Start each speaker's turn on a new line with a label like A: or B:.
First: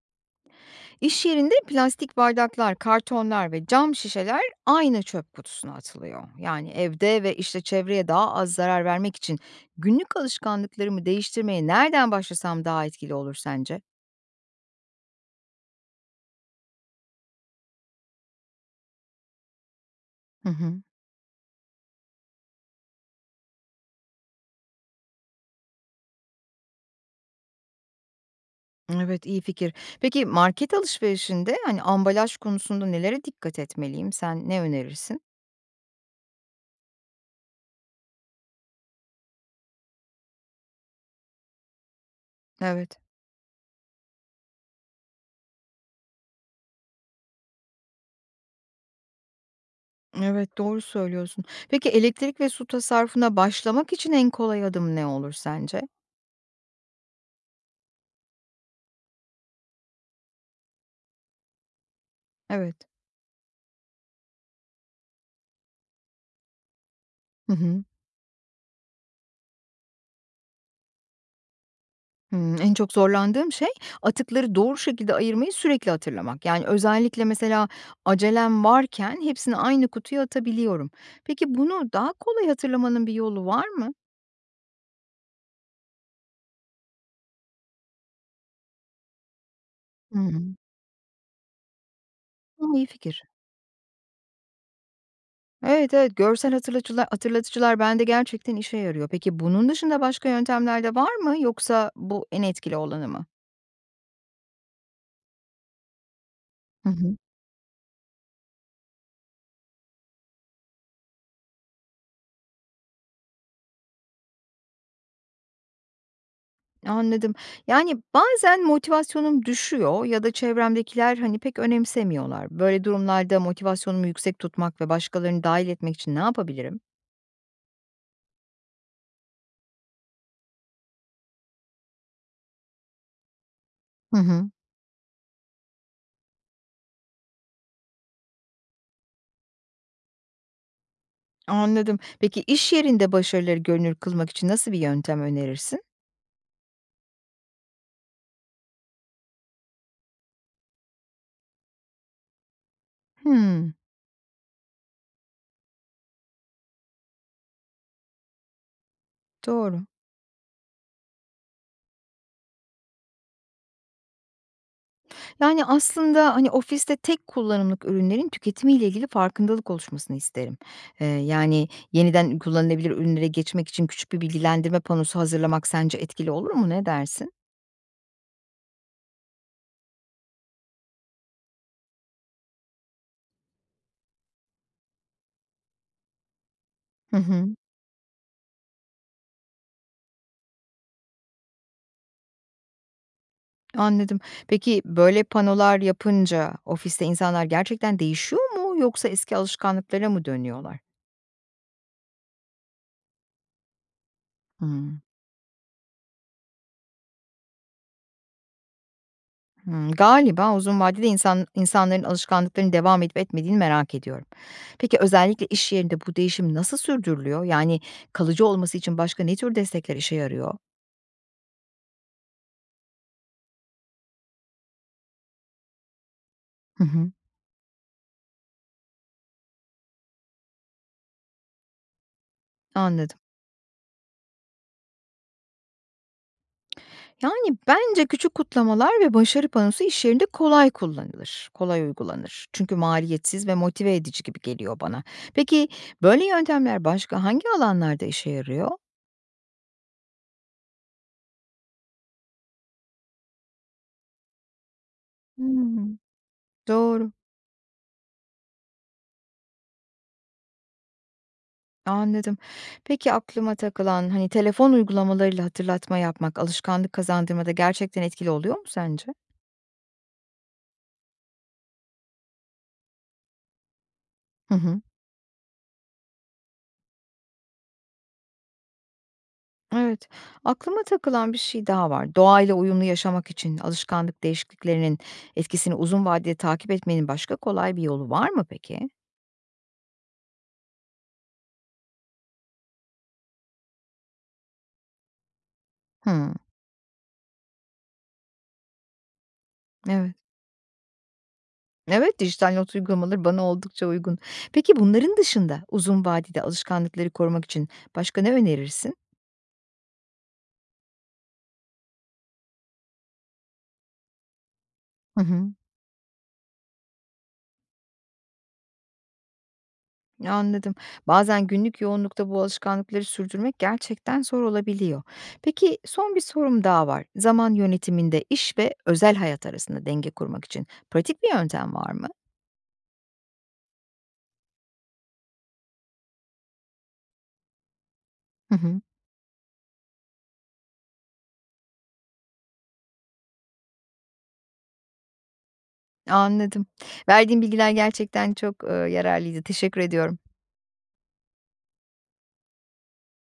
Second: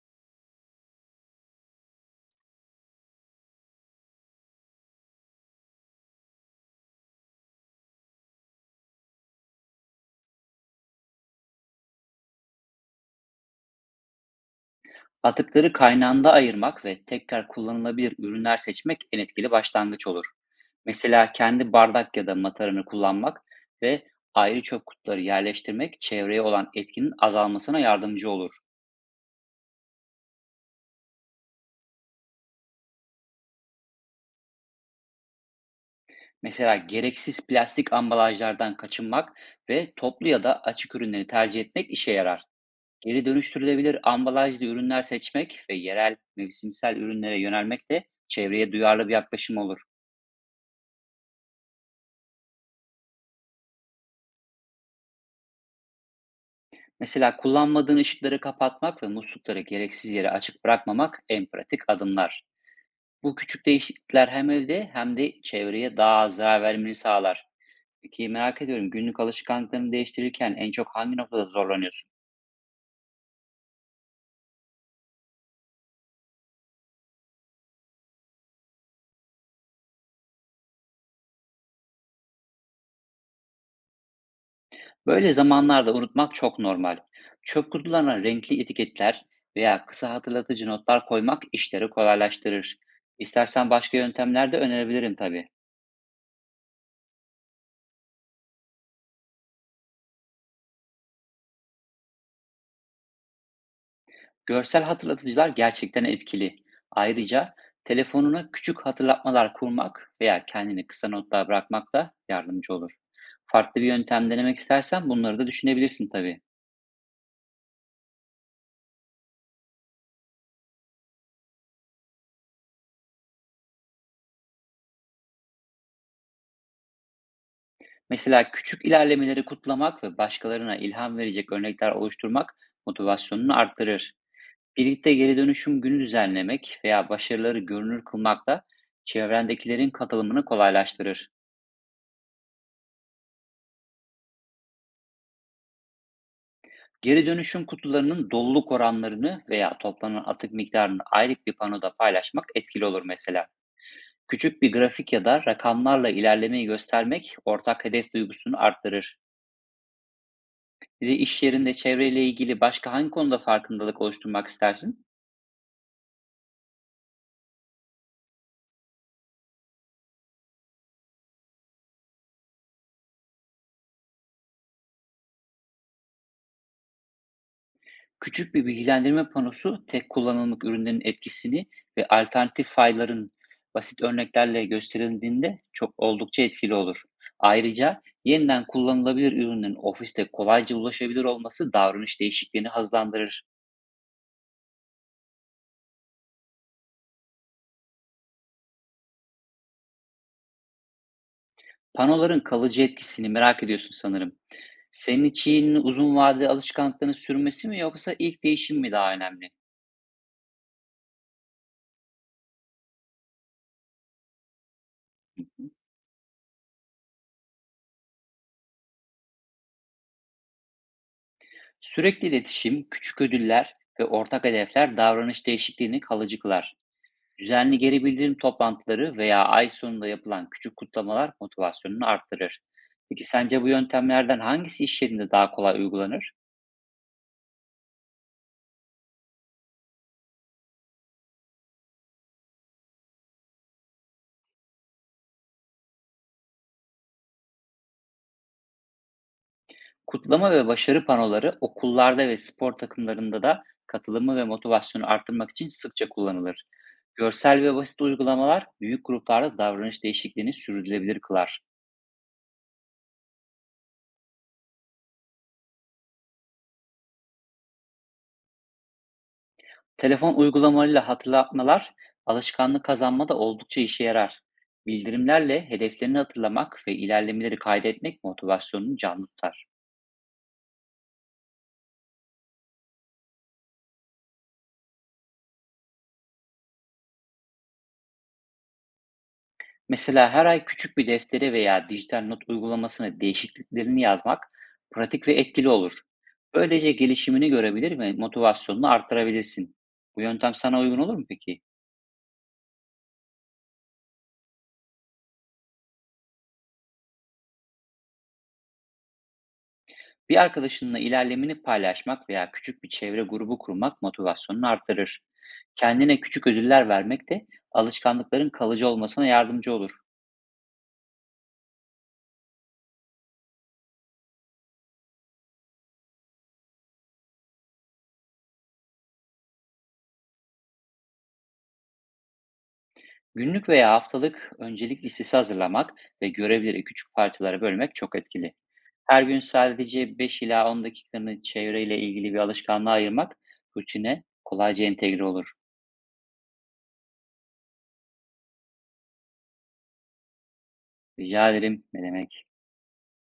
A: İş yerinde plastik bardaklar, kartonlar ve cam şişeler aynı çöp kutusuna atılıyor. Yani evde ve işte çevreye daha az zarar vermek için günlük alışkanlıklarımı değiştirmeye nereden başlasam daha etkili olur sence?
B: Atıkları kaynağında ayırmak ve tekrar kullanılabilir ürünler seçmek en etkili başlangıç olur.
A: Hı hı.
B: Mesela kendi bardak ya da mataranı kullanmak ve ayrı çöp kutuları yerleştirmek çevreye olan etkinin azalmasına yardımcı olur.
A: Evet, iyi fikir. Peki market alışverişinde hani ambalaj konusunda nelere dikkat etmeliyim? Sen ne önerirsin?
B: Mesela gereksiz plastik ambalajlardan kaçınmak ve toplu ya da açık ürünleri tercih etmek işe yarar.
A: Evet.
B: Geri dönüştürülebilir ambalajlı ürünler seçmek ve yerel mevsimsel ürünlere yönelmek de çevreye duyarlı bir yaklaşım olur.
A: Evet, doğru söylüyorsun. Peki elektrik ve su tasarrufuna başlamak için en kolay adım ne olur sence?
B: Mesela kullanmadığın ışıkları kapatmak ve muslukları gereksiz yere açık bırakmamak en pratik adımlar.
A: Evet.
B: Bu küçük değişiklikler hem evde hem de çevreye daha az zarar vermeni sağlar.
A: Hı hı.
B: Peki, merak ediyorum, günlük alışkanlıklarını değiştirirken en çok hangi noktada zorlanıyorsun?
A: Hımm, en çok zorlandığım şey atıkları doğru şekilde ayırmayı sürekli hatırlamak. Yani, özellikle mesela acelem varken hepsini aynı kutuya atabiliyorum. Peki bunu daha kolay hatırlamanın bir yolu var mı?
B: Böyle zamanlarda unutmak çok normal. Çöp kutularına renkli etiketler veya kısa
A: Hımm.
B: hatırlatıcı notlar koymak işleri
A: Hımm,
B: kolaylaştırır.
A: iyi fikir.
B: İstersen başka yöntemler de önerebilirim tabii.
A: Evet, evet, görsel hatırlatıcılar bende gerçekten işe yarıyor. Peki bunun dışında başka yöntemler de var mı, yoksa bu en etkili olanı mı?
B: Görsel hatırlatıcılar gerçekten etkili. Ayrıca telefonuna küçük hatırlatmalar kurmak veya kendine kısa notlar bırakmak da yardımcı olur. Farklı bir yöntem denemek istersen bunları da düşünebilirsin tabii.
A: Anladım. Yani, bazen motivasyonum düşüyor ya da çevremdekiler, hani, pek önemsemiyorlar. Böyle durumlarda motivasyonumu yüksek tutmak ve başkalarını dahil etmek için ne yapabilirim?
B: Mesela küçük ilerlemeleri kutlamak ve başkalarına ilham verecek örnekler oluşturmak motivasyonunu arttırır.
A: Hı hı.
B: Birlikte geri dönüşüm günü düzenlemek veya başarıları görünür kılmak da çevrendekilerin katılımını kolaylaştırır.
A: Anladım. Peki iş yerinde başarıları görünür kılmak için nasıl bir yöntem önerirsin?
B: Geri dönüşüm kutularının doluluk oranlarını veya toplanan atık miktarını aylık bir panoda paylaşmak etkili olur mesela.
A: Hımm,
B: Küçük bir grafik ya da rakamlarla ilerlemeyi göstermek ortak hedef duygusunu arttırır.
A: doğru.
B: Bir de iş yerinde çevreyle ilgili başka hangi konuda farkındalık oluşturmak istersin?
A: Yani, aslında, hani, ofiste tek kullanımlık ürünlerin tüketimiyle ilgili farkındalık oluşmasını isterim. Yani, yeniden kullanılabilir ürünlere geçmek için küçük bir bilgilendirme panosu hazırlamak sence etkili olur mu? Ne dersin?
B: Küçük bir bilgilendirme panosu tek kullanımlık ürünlerin etkisini ve alternatif fayların basit örneklerle gösterildiğinde çok oldukça etkili olur.
A: Hı hı.
B: Ayrıca yeniden kullanılabilir ürünün ofiste kolayca ulaşabilir olması davranış değişikliğini hızlandırır.
A: Anladım. Peki, böyle panolar yapınca ofiste insanlar gerçekten değişiyor mu, yoksa eski alışkanlıklara mı dönüyorlar?
B: Panoların kalıcı etkisini merak ediyorsun sanırım.
A: Hımm.
B: Senin için uzun vadeli alışkanlıkların sürmesi mi yoksa ilk değişim mi daha önemli?
A: Hımm, galiba uzun vadede insanların alışkanlıklarının devam edip etmediğini merak ediyorum. Peki, özellikle iş yerinde bu değişim nasıl sürdürülüyor? Yani kalıcı olması için başka ne tür destekler işe yarıyor?
B: Sürekli iletişim, küçük ödüller ve ortak hedefler davranış değişikliğini kalıcı kılar.
A: Hı hı.
B: Düzenli geri bildirim toplantıları veya ay sonunda yapılan küçük kutlamalar motivasyonunu arttırır.
A: Anladım.
B: Peki sence bu yöntemlerden hangisi iş yerinde daha kolay uygulanır?
A: Yani, bence küçük kutlamalar ve başarı panosu iş yerinde kolay kullanılır, kolay uygulanır. Çünkü maliyetsiz ve motive edici gibi geliyor bana. Peki, böyle yöntemler başka hangi alanlarda işe yarıyor?
B: Kutlama ve başarı panoları okullarda ve spor takımlarında da katılımı ve motivasyonu arttırmak için
A: Hımm,
B: sıkça kullanılır.
A: doğru,
B: Görsel ve basit uygulamalar büyük gruplarda davranış değişikliğini sürdürülebilir kılar.
A: anladım. Peki, aklıma takılan, hani, telefon uygulamalarıyla hatırlatma yapmak alışkanlık kazandırmada gerçekten etkili oluyor mu sence?
B: Telefon uygulamalarıyla hatırlatmalar alışkanlık kazanmada oldukça işe yarar.
A: Hı hı.
B: Bildirimlerle hedeflerini hatırlamak ve ilerlemeleri kaydetmek motivasyonunu canlı tutar.
A: Evet, aklıma takılan bir şey daha var. Doğayla uyumlu yaşamak için alışkanlık değişikliklerinin etkisini uzun vadede takip etmenin başka kolay bir yolu var mı peki?
B: Mesela her ay küçük bir deftere veya dijital not uygulamasına değişikliklerini yazmak pratik ve etkili olur.
A: Hımm,
B: Böylece gelişimini görebilir ve motivasyonunu arttırabilirsin.
A: evet.
B: Bu yöntem sana uygun olur mu peki?
A: Evet, dijital not uygulamaları bana oldukça uygun. Peki bunların dışında uzun vadede alışkanlıkları korumak için başka ne önerirsin?
B: Bir arkadaşınla ilerlemeni paylaşmak veya küçük bir çevre grubu kurmak motivasyonunu artırır.
A: Hı hı.
B: Kendine küçük ödüller vermek de alışkanlıkların kalıcı olmasına yardımcı olur.
A: Anladım. Bazen günlük yoğunlukta bu alışkanlıkları sürdürmek gerçekten zor olabiliyor. Peki son bir sorum daha var. Zaman yönetiminde iş ve özel hayat arasında denge kurmak için pratik bir yöntem var mı?
B: Günlük veya haftalık öncelik listesi hazırlamak ve görevleri küçük parçalara bölmek çok etkili.
A: Hı hı.
B: Her gün sadece 5 ila 10 dakikanı çevreyle ilgili bir alışkanlığa ayırmak rutine kolayca entegre olur.
A: Anladım. Verdiğin bilgiler gerçekten çok yararlıydı. Teşekkür ediyorum.
B: Rica ederim. Ne demek?